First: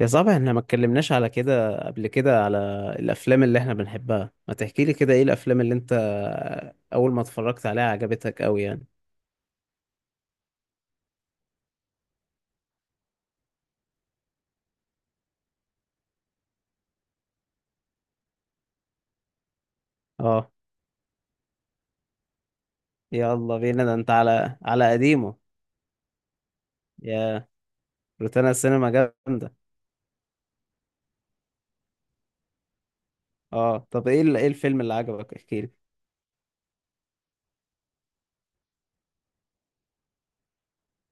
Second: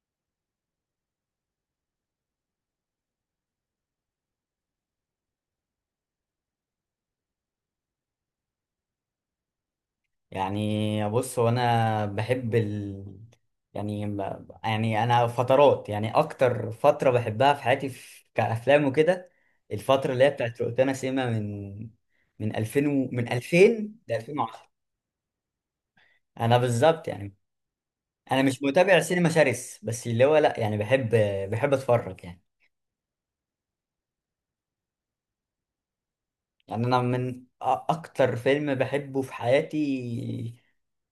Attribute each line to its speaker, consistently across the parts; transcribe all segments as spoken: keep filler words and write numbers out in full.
Speaker 1: يا صاحبي، احنا ما اتكلمناش على كده قبل كده على الافلام اللي احنا بنحبها. ما تحكي لي كده ايه الافلام اللي انت اول ما اتفرجت عليها عجبتك قوي يعني؟
Speaker 2: يعني، بص هو انا بحب ال... يعني ب- يعني انا فترات، يعني اكتر فتره بحبها في حياتي، في... كافلام وكده، الفتره اللي هي
Speaker 1: اه،
Speaker 2: بتاعت روتانا سيما من من ألفين و... من
Speaker 1: يلا بينا، ده
Speaker 2: ألفين
Speaker 1: انت
Speaker 2: ل
Speaker 1: على
Speaker 2: ألفين وعشرة،
Speaker 1: على قديمه.
Speaker 2: انا بالظبط يعني.
Speaker 1: يا
Speaker 2: انا
Speaker 1: روتانا
Speaker 2: مش
Speaker 1: السينما
Speaker 2: متابع سينما
Speaker 1: جامده.
Speaker 2: شرس، بس اللي هو لا، يعني بحب بحب اتفرج يعني.
Speaker 1: اه، طب ايه ال- ايه الفيلم اللي عجبك؟ احكي لي.
Speaker 2: يعني انا من أ- اكتر فيلم بحبه في حياتي،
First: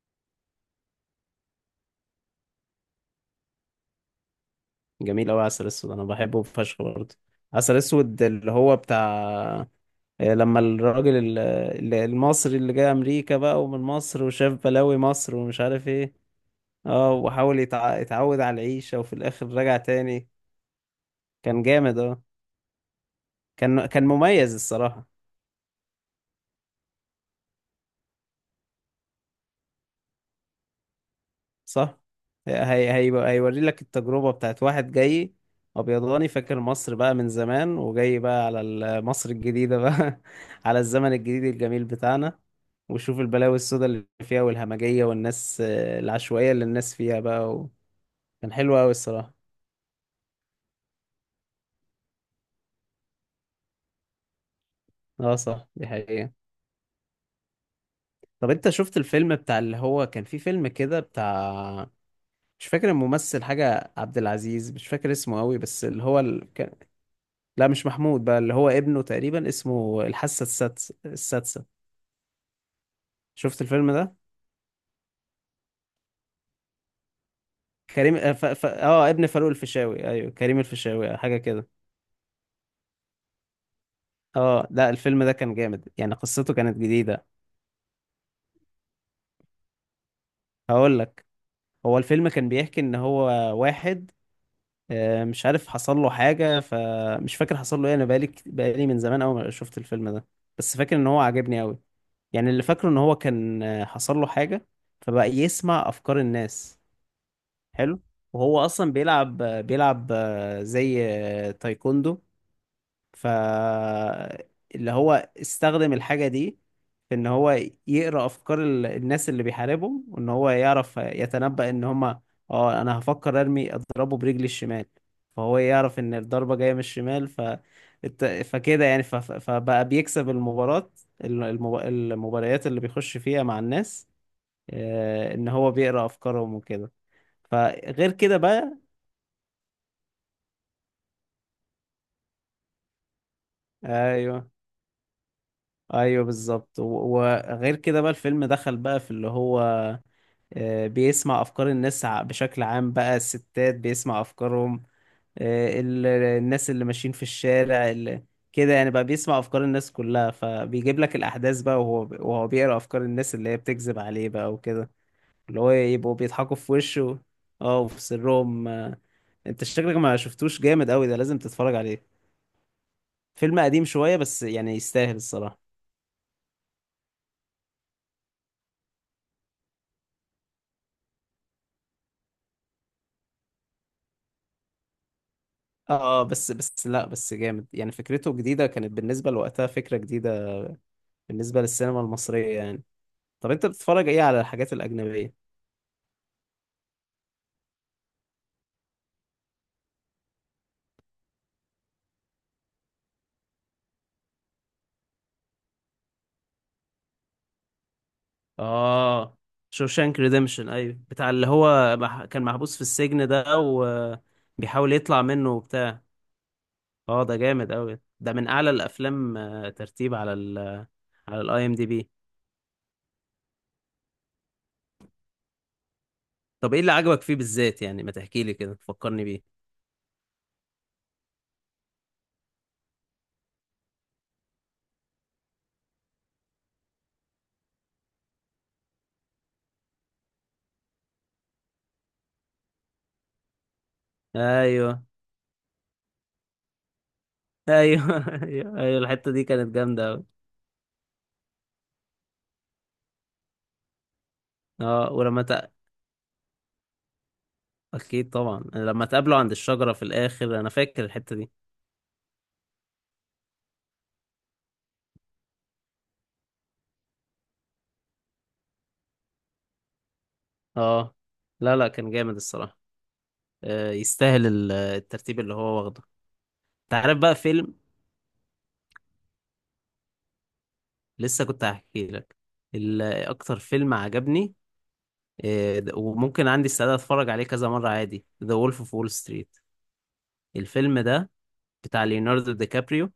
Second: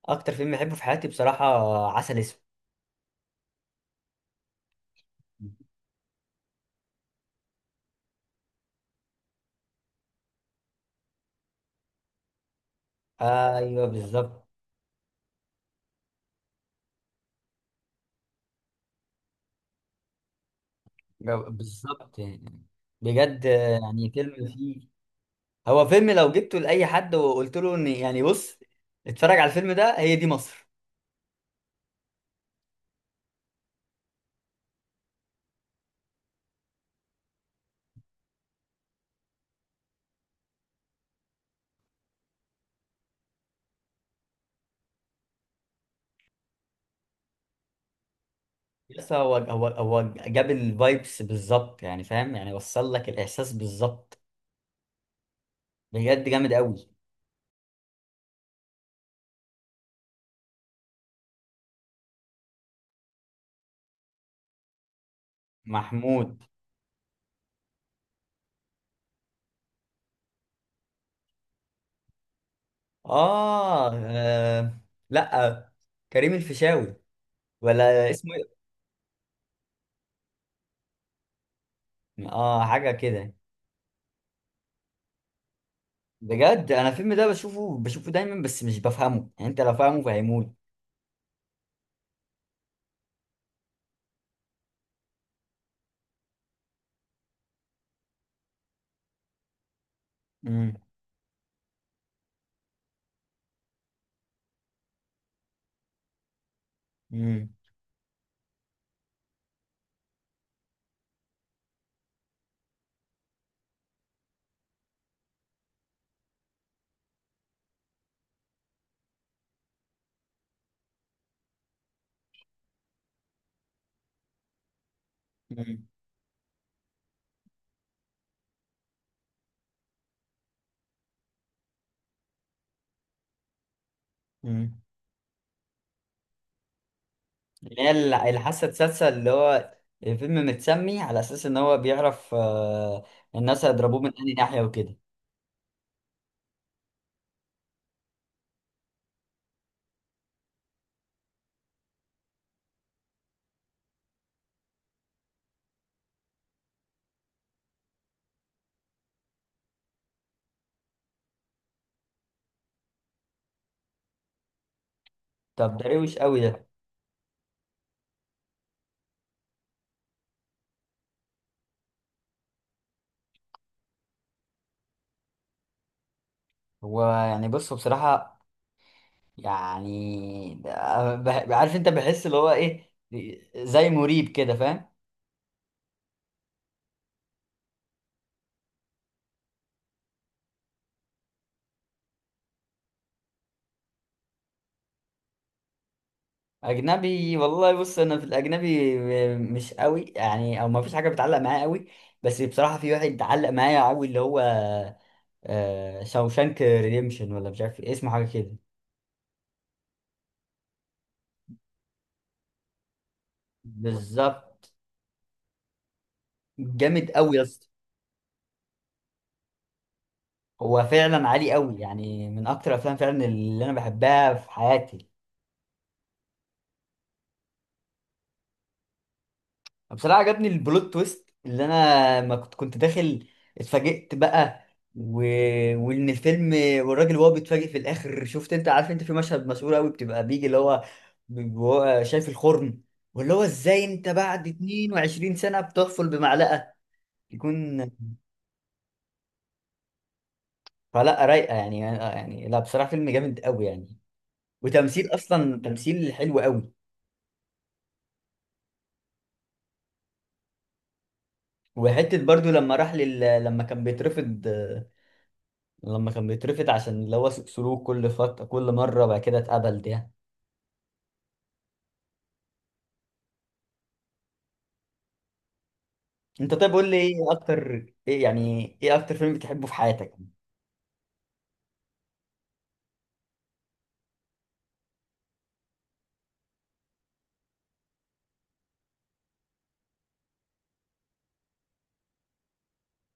Speaker 2: اكتر فيلم بحبه في حياتي بصراحه: عسل اسود.
Speaker 1: جميل قوي. عسل اسود انا بحبه فشخ برضه. عسل اسود اللي هو بتاع، آه، لما الراجل ال- ال- المصري اللي جاي امريكا بقى ومن
Speaker 2: ايوه
Speaker 1: مصر
Speaker 2: بالظبط.
Speaker 1: وشاف بلاوي مصر ومش عارف ايه. اه، وحاول يتع... يتعود على العيشة وفي الاخر رجع تاني.
Speaker 2: جو-
Speaker 1: كان جامد،
Speaker 2: بالظبط
Speaker 1: اه.
Speaker 2: يعني. بجد
Speaker 1: كان كان
Speaker 2: يعني، فيلم
Speaker 1: مميز
Speaker 2: فيه.
Speaker 1: الصراحة.
Speaker 2: هو فيلم لو جبته لأي حد وقلت له ان، يعني بص اتفرج على الفيلم ده، هي دي مصر.
Speaker 1: صح. هي... هي... هيوري لك التجربة بتاعت واحد جاي ابيضاني، فاكر مصر بقى من زمان وجاي بقى على ال- مصر الجديدة بقى على الزمن الجديد الجميل بتاعنا. وشوف البلاوي السوداء اللي فيها والهمجية والناس، آه، العشوائية اللي الناس فيها بقى و... كان حلو قوي
Speaker 2: بس
Speaker 1: الصراحة.
Speaker 2: هو هو هو جاب الفايبس بالظبط، يعني فاهم، يعني وصل لك الإحساس بالظبط.
Speaker 1: اه، صح، دي
Speaker 2: بجد
Speaker 1: حقيقة.
Speaker 2: جامد قوي.
Speaker 1: طب انت شفت الفيلم بتاع اللي هو كان في فيلم كده بتاع، مش فاكر الممثل حاجة عبد العزيز، مش فاكر اسمه قوي، بس اللي هو
Speaker 2: محمود.
Speaker 1: ال... كان... لا مش محمود، بقى اللي هو ابنه تقريبا، اسمه الحاسة السادسة. السادسة شفت
Speaker 2: آه,
Speaker 1: الفيلم ده؟
Speaker 2: آه. لا، كريم الفيشاوي، ولا
Speaker 1: كريم، اه،
Speaker 2: اسمه
Speaker 1: ف...
Speaker 2: إيه؟
Speaker 1: ف... اه ابن فاروق الفيشاوي، ايوه كريم الفيشاوي حاجة كده.
Speaker 2: اه، حاجة كده.
Speaker 1: اه، لا، الفيلم ده كان جامد يعني، قصته
Speaker 2: بجد
Speaker 1: كانت
Speaker 2: انا الفيلم ده
Speaker 1: جديدة.
Speaker 2: بشوفه بشوفه دايما، بس مش بفهمه، يعني انت لو فاهمه فهموني.
Speaker 1: هقول لك. هو الفيلم كان بيحكي ان هو واحد، آه، مش عارف حصل له حاجة، فمش فاكر حصل له ايه. انا بقالي كت- بقالي من زمان أوي ما شفت الفيلم ده.
Speaker 2: امم.
Speaker 1: بس فاكر ان هو عجبني أوي. يعني اللي فاكره ان هو كان، آه، حصل له حاجة، فبقى يسمع افكار الناس.
Speaker 2: امم.
Speaker 1: حلو. وهو اصلا بيلعب بيلعب آه، زي آه، تايكوندو. ف اللي هو استخدم الحاجة دي في ان هو يقرأ افكار ال- الناس اللي بيحاربهم، وان هو يعرف يتنبأ ان هما اه انا هفكر ارمي اضربه برجلي الشمال. فهو
Speaker 2: إمم.
Speaker 1: يعرف ان الضربة جاية من الشمال. ف الت- فكده يعني، ف... ف- فبقى بيكسب المباراة. الم- المب... المباريات اللي بيخش فيها مع الناس،
Speaker 2: مم.
Speaker 1: آه، ان هو بيقرأ افكارهم وكده.
Speaker 2: اللي هي
Speaker 1: فغير
Speaker 2: ال-
Speaker 1: كده
Speaker 2: الحاسة
Speaker 1: بقى،
Speaker 2: السادسة، اللي هو الفيلم متسمي على أساس إن هو بيعرف آه، الناس هيضربوه من أي
Speaker 1: ايوه
Speaker 2: ناحية وكده.
Speaker 1: ايوه، بالظبط. و- وغير كده بقى الفيلم دخل بقى في اللي هو آه، بيسمع افكار الناس ع- بشكل عام، بقى الستات بيسمع افكارهم. آه، ال- الناس اللي ماشيين في الشارع اللي كده يعني، بقى بيسمع افكار الناس كلها. فبيجيب لك الاحداث بقى، وهو وهو بيقرا افكار الناس اللي هي بتكذب عليه بقى وكده. اللي هو
Speaker 2: طب ده
Speaker 1: يبقوا
Speaker 2: روش قوي
Speaker 1: بيضحكوا
Speaker 2: ده.
Speaker 1: في وشه اه وفي سرهم. آه. انت شكلك ما شفتوش. جامد قوي ده، لازم تتفرج عليه. فيلم قديم شوية بس يعني، يستاهل الصراحة.
Speaker 2: هو يعني بص بصراحة، يعني ده- بح- عارف أنت بحس اللي هو إيه، زي مريب كده فاهم.
Speaker 1: اه، بس بس لا بس جامد يعني، فكرته جديدة كانت بالنسبة لوقتها، فكرة جديدة بالنسبة للسينما المصرية يعني. طب انت بتتفرج ايه على الحاجات الأجنبية؟
Speaker 2: أجنبي والله، بص أنا في الأجنبي مش قوي، يعني أو ما فيش حاجة بتعلق معايا قوي. بس بصراحة في واحد علق معايا قوي، اللي هو آه، شاوشانك ريديمشن، ولا مش عارف إيه، اسمه حاجة كده.
Speaker 1: اه، شوشانك ريديمشن، ايوه بتاع اللي هو مح... كان محبوس في السجن ده،
Speaker 2: بالظبط.
Speaker 1: وبيحاول يطلع منه وبتاع.
Speaker 2: جامد
Speaker 1: اه،
Speaker 2: قوي
Speaker 1: ده
Speaker 2: يا اسطى.
Speaker 1: جامد قوي، ده من اعلى الافلام آه، ترتيب على ال
Speaker 2: هو فعلا
Speaker 1: على
Speaker 2: عالي
Speaker 1: الاي ام
Speaker 2: قوي،
Speaker 1: دي بي
Speaker 2: يعني من اكتر الافلام فعلا اللي انا بحبها في حياتي.
Speaker 1: طب ايه اللي عجبك فيه بالذات يعني؟ ما تحكي لي كده، فكرني بيه.
Speaker 2: بصراحه عجبني البلوت تويست، اللي انا ما كنت كنت داخل، اتفاجئت بقى، و... وان الفيلم، والراجل وهو بيتفاجئ في الاخر، شفت انت عارف، انت في مشهد مشهور قوي بتبقى بيجي اللي هو ب- وهو شايف الخرم، واللي هو ازاي انت بعد
Speaker 1: ايوه
Speaker 2: اتنين وعشرين سنه بتحفل بمعلقه يكون.
Speaker 1: ايوه ايوه ايوه، الحتة دي كانت جامدة قوي.
Speaker 2: فلا رايقه، يعني يعني لا، بصراحه فيلم جامد قوي يعني،
Speaker 1: اه،
Speaker 2: وتمثيل
Speaker 1: ولما
Speaker 2: اصلا،
Speaker 1: ت...
Speaker 2: تمثيل حلو قوي.
Speaker 1: اكيد طبعا، لما اتقابلوا عند الشجرة في الاخر، انا فاكر الحتة دي.
Speaker 2: وحته برضو، لما راح لل... لما كان بيترفض، لما كان بيترفض عشان اللي هو سلوك، كل فتره، كل مره بعد كده اتقبل ده.
Speaker 1: اه، لا لا، كان جامد الصراحة. آه يستاهل ال- الترتيب اللي هو واخده.
Speaker 2: انت طيب، قول
Speaker 1: انت
Speaker 2: لي
Speaker 1: عارف
Speaker 2: ايه
Speaker 1: بقى فيلم،
Speaker 2: اكتر، ايه يعني ايه اكتر فيلم بتحبه في حياتك؟
Speaker 1: لسه كنت هحكي لك ال- اكتر فيلم عجبني، آه د- وممكن عندي استعداد اتفرج عليه كذا مرة عادي، ذا وولف اوف وول ستريت. الفيلم ده بتاع ليوناردو دي كابريو.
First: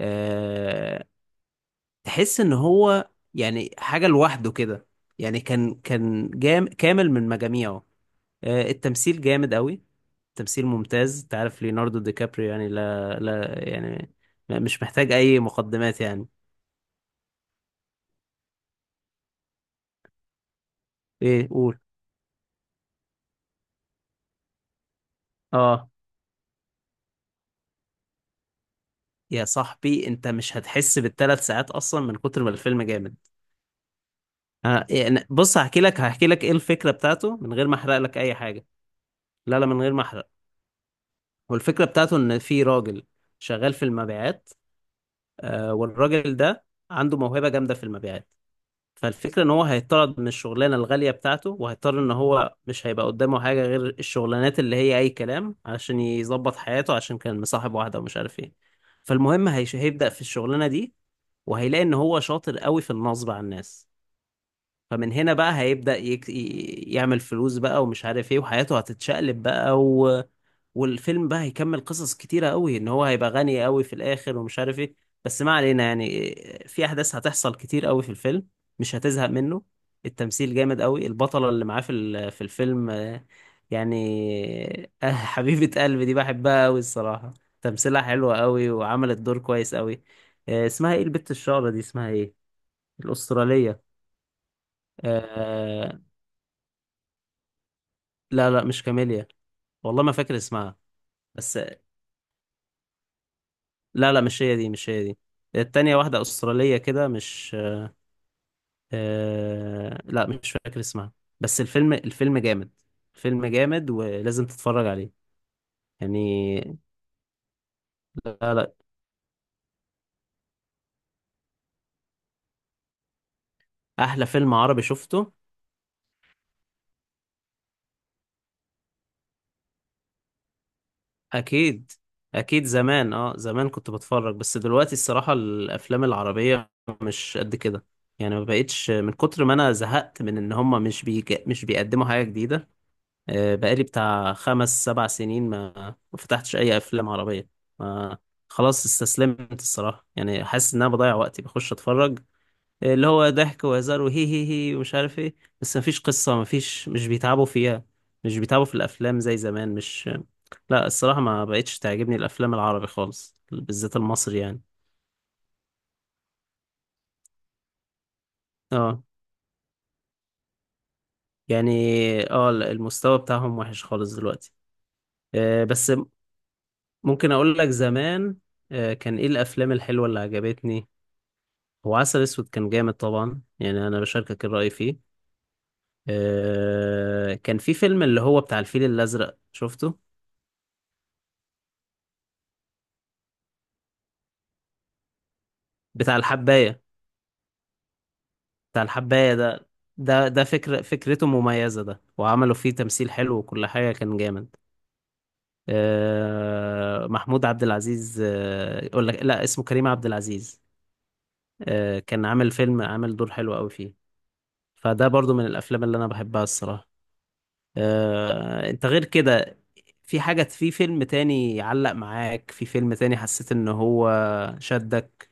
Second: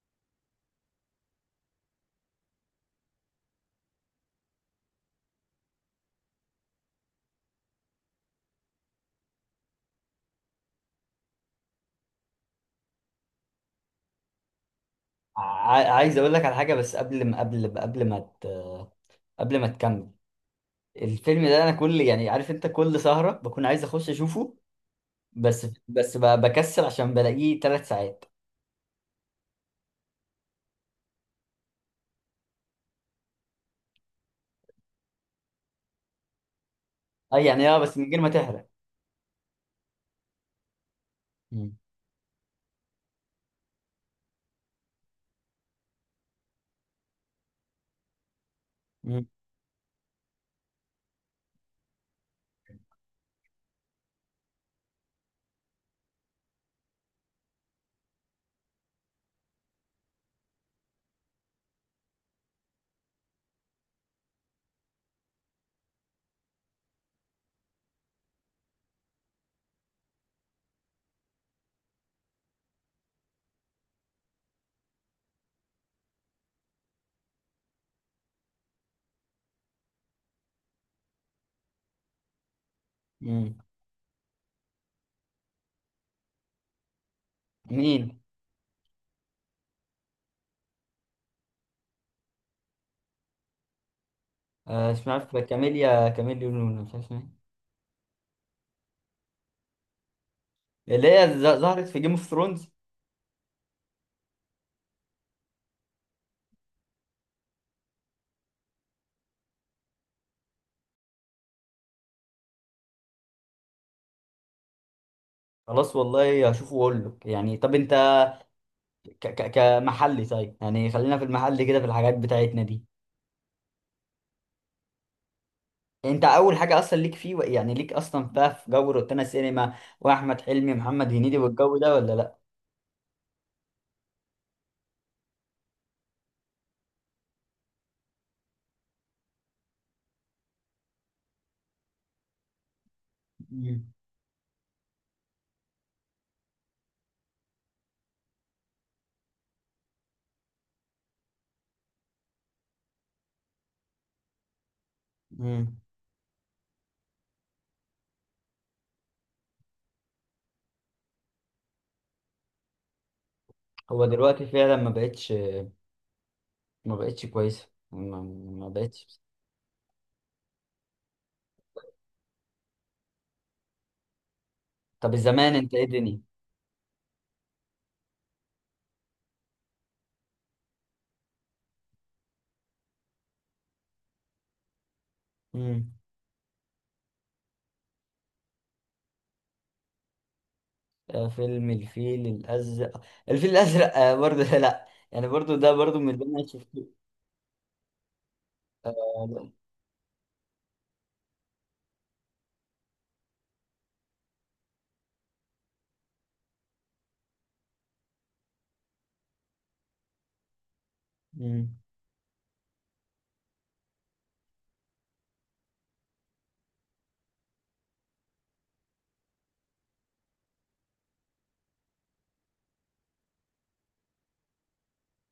Speaker 1: آه تحس ان هو يعني حاجة لوحده كده. يعني كان كان جام كامل من مجاميعه. آه، التمثيل جامد قوي، تمثيل ممتاز. انت عارف ليوناردو دي كابريو يعني، لا لا يعني م- مش محتاج اي
Speaker 2: ع...
Speaker 1: مقدمات
Speaker 2: عايز
Speaker 1: يعني.
Speaker 2: اقول لك على حاجه، بس قبل ما قبل قبل ما ت... قبل ما تكمل. الفيلم
Speaker 1: ايه؟
Speaker 2: ده انا
Speaker 1: قول.
Speaker 2: كل، يعني عارف انت، كل سهره بكون عايز اخش اشوفه. بس
Speaker 1: اه،
Speaker 2: بس ب- بكسل عشان بلاقيه ثلاث ساعات.
Speaker 1: يا صاحبي، انت مش هتحس بالثلاث ساعات اصلا من كتر ما الفيلم جامد. آه يعني بص، هحكي لك هحكي لك ايه الفكره بتاعته
Speaker 2: اه
Speaker 1: من غير
Speaker 2: يعني،
Speaker 1: ما
Speaker 2: اه بس
Speaker 1: احرق
Speaker 2: من
Speaker 1: لك
Speaker 2: غير ما
Speaker 1: اي حاجه.
Speaker 2: تحرق.
Speaker 1: لا لا، من غير ما احرق.
Speaker 2: مم.
Speaker 1: والفكره بتاعته ان في راجل شغال في المبيعات، آه والراجل ده عنده موهبه جامده في المبيعات.
Speaker 2: مم.
Speaker 1: فالفكرة ان هو هيطرد من الشغلانة الغالية بتاعته، وهيضطر ان هو مش هيبقى قدامه حاجة غير الشغلانات اللي هي اي كلام علشان يظبط حياته، عشان كان مصاحب واحدة ومش عارف ايه. فالمهم هيش- هيبدأ في الشغلانة دي، وهيلاقي ان هو شاطر قوي في النصب على الناس. فمن هنا بقى هيبدأ يك... ي- يعمل فلوس بقى ومش عارف ايه، وحياته هتتشقلب بقى و... والفيلم بقى هيكمل قصص كتيرة قوي، ان هو هيبقى غني قوي في الاخر ومش عارف ايه. بس ما علينا يعني، في احداث هتحصل كتير قوي في الفيلم، مش هتزهق منه. التمثيل جامد قوي. البطلة اللي معاه في ال- في الفيلم، آه،
Speaker 2: مم.
Speaker 1: يعني آه، حبيبة قلبي دي بحبها قوي الصراحة، تمثيلها
Speaker 2: مين؟
Speaker 1: حلوة قوي وعملت دور كويس قوي. آه، اسمها ايه البت الشعرة دي؟ اسمها ايه الأسترالية؟
Speaker 2: آه، اسمها عارف،
Speaker 1: آه،
Speaker 2: كاميليا، كاميليا لونا، مش عارف اسمها.
Speaker 1: لا لا مش كاميليا، والله ما فاكر اسمها.
Speaker 2: إيه. اللي هي
Speaker 1: بس
Speaker 2: ز- ظهرت في جيم اوف ثرونز.
Speaker 1: لا لا، مش هي دي، مش هي دي. التانية واحدة أسترالية كده، مش... آه... لا مش فاكر اسمها. بس الفيلم الفيلم جامد، الفيلم جامد ولازم تتفرج عليه
Speaker 2: خلاص والله، هشوفه
Speaker 1: يعني.
Speaker 2: واقول لك يعني. طب انت،
Speaker 1: لا لا،
Speaker 2: ك ك كمحلي، طيب يعني خلينا في المحل كده، في الحاجات بتاعتنا دي.
Speaker 1: أحلى فيلم عربي شفته.
Speaker 2: انت اول حاجه اصلا ليك فيه، يعني ليك اصلا بقى في جو روتانا سينما، واحمد حلمي، محمد هنيدي والجو
Speaker 1: أكيد
Speaker 2: ده، ولا لا؟
Speaker 1: أكيد. زمان أه، زمان كنت بتفرج، بس دلوقتي الصراحة الأفلام العربية مش قد كده يعني. ما بقتش، من كتر ما أنا زهقت من إن هما مش بيج... مش بيقدموا حاجة جديدة. آه،
Speaker 2: مم.
Speaker 1: بقالي بتاع خمس سبع سنين ما ما فتحتش أي أفلام عربية ما خلاص. استسلمت الصراحة يعني، حاسس إن أنا بضيع وقتي بخش أتفرج آه، اللي هو ضحك وهزار وهي هي هي ومش عارف إيه.
Speaker 2: مم.
Speaker 1: بس مفيش قصة، مفيش، مش بيتعبوا فيها. مش بيتعبوا في الأفلام زي زمان، مش... لا الصراحة ما بقتش تعجبني الأفلام العربي خالص، بالذات
Speaker 2: هو
Speaker 1: المصري
Speaker 2: دلوقتي
Speaker 1: يعني.
Speaker 2: فعلا ما بقتش ما بقتش كويسه، ما, ما
Speaker 1: اه
Speaker 2: بقتش.
Speaker 1: يعني، اه، المستوى بتاعهم وحش خالص دلوقتي.
Speaker 2: طب الزمان
Speaker 1: آه،
Speaker 2: انت، ايه
Speaker 1: بس
Speaker 2: الدنيا.
Speaker 1: ممكن أقول لك زمان آه، كان ايه الافلام الحلوه اللي عجبتني. هو عسل اسود كان جامد طبعا يعني، انا بشاركك الرأي فيه. آه كان في فيلم اللي هو بتاع الفيل الازرق، شفته؟
Speaker 2: آه، فيلم الفيل الأزرق. الفيل الأزرق آه، برضه، لا يعني برضه، ده برضه من
Speaker 1: بتاع
Speaker 2: اللي أنا
Speaker 1: الحباية.
Speaker 2: شفته.
Speaker 1: بتاع
Speaker 2: آه،
Speaker 1: الحباية
Speaker 2: لا.
Speaker 1: ده، ده ده فكرة فكرته مميزة، ده وعملوا فيه تمثيل حلو، وكل حاجة كان جامد. آه محمود عبد العزيز، آه يقول لك لا، اسمه كريم عبد العزيز.
Speaker 2: مم.
Speaker 1: آه كان عامل فيلم، عامل دور حلو قوي فيه، فده برضو من الافلام اللي انا بحبها الصراحة. آه انت غير كده، في حاجة في فيلم تاني يعلق معاك، في فيلم تاني حسيت ان هو شدك؟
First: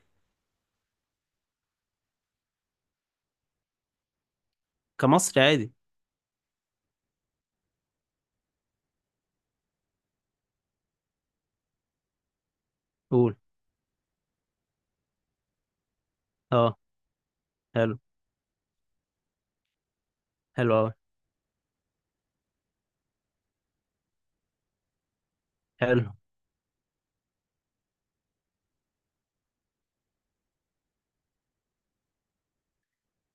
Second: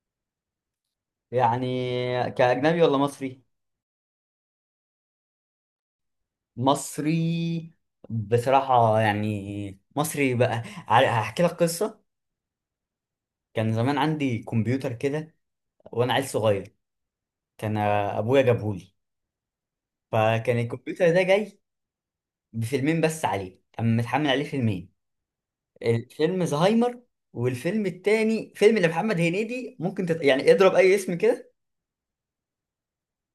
Speaker 2: يعني كأجنبي ولا مصري؟
Speaker 1: كمصري عادي.
Speaker 2: مصري. بصراحة يعني مصري، بقى ع- هحكي لك قصة.
Speaker 1: قول.
Speaker 2: كان زمان عندي كمبيوتر كده، وأنا عيل صغير.
Speaker 1: اه.
Speaker 2: كان
Speaker 1: حلو.
Speaker 2: آه، أبويا جابهولي. فكان
Speaker 1: حلو اوي.
Speaker 2: الكمبيوتر ده جاي بفيلمين بس عليه، كان متحمل عليه فيلمين.
Speaker 1: حلو.
Speaker 2: الفيلم زهايمر، والفيلم التاني فيلم لمحمد هنيدي، ممكن تت... يعني اضرب اي اسم كده.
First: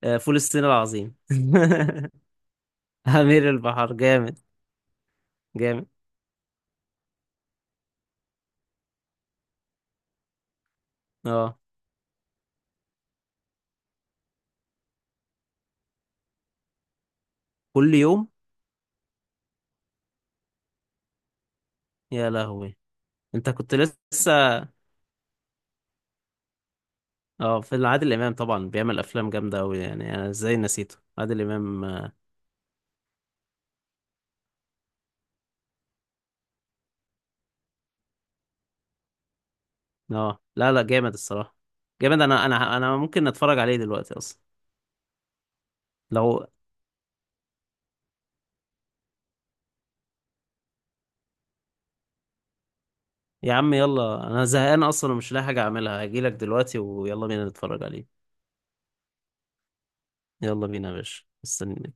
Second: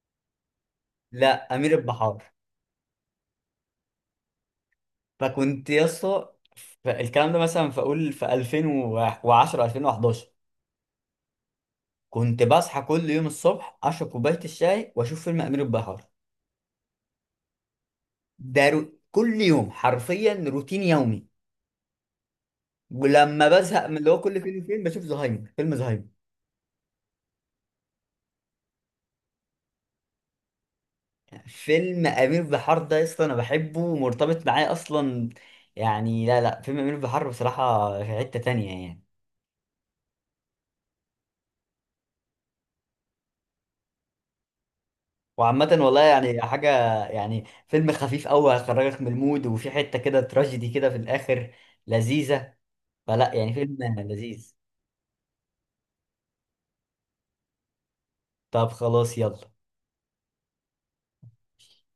Speaker 1: آه، فول الصين العظيم.
Speaker 2: لا، امير البحار.
Speaker 1: أمير البحر جامد.
Speaker 2: فكنت يا
Speaker 1: جامد.
Speaker 2: اسطى، ف- الكلام ده مثلا، فاقول في ألفين وعشرة ألفين وأحد عشر
Speaker 1: اه.
Speaker 2: كنت بصحى كل يوم الصبح، اشرب كوبايه الشاي، واشوف فيلم امير البحار.
Speaker 1: كل يوم.
Speaker 2: ده رو... كل يوم حرفيا، روتين يومي.
Speaker 1: يا لهوي.
Speaker 2: ولما
Speaker 1: انت كنت
Speaker 2: بزهق من اللي هو كل فيلم،
Speaker 1: لسه.
Speaker 2: فيلم بشوف زهايمر، فيلم زهايمر.
Speaker 1: اه، في عادل امام طبعا بيعمل افلام جامده قوي يعني. انا ازاي نسيته عادل امام؟
Speaker 2: فيلم امير بحار ده يا اسطى انا بحبه، ومرتبط معايا اصلا، يعني. لا لا، فيلم امير بحار بصراحه في حته تانية يعني.
Speaker 1: اه، لا لا، جامد الصراحه. جامد، انا انا انا ممكن اتفرج عليه دلوقتي اصلا.
Speaker 2: وعامة والله يعني
Speaker 1: لو...
Speaker 2: حاجة، يعني فيلم خفيف أوي، هيخرجك من المود، وفي حتة كده تراجيدي كده في الآخر، لذيذة. فلا يعني
Speaker 1: يا عم
Speaker 2: فيلم
Speaker 1: يلا، انا
Speaker 2: لذيذ.
Speaker 1: زهقان اصلا ومش لاقي حاجه اعملها، هجيلك دلوقتي ويلا بينا نتفرج عليه.
Speaker 2: طب خلاص، يلا.
Speaker 1: يلا بينا يا باشا، مستني.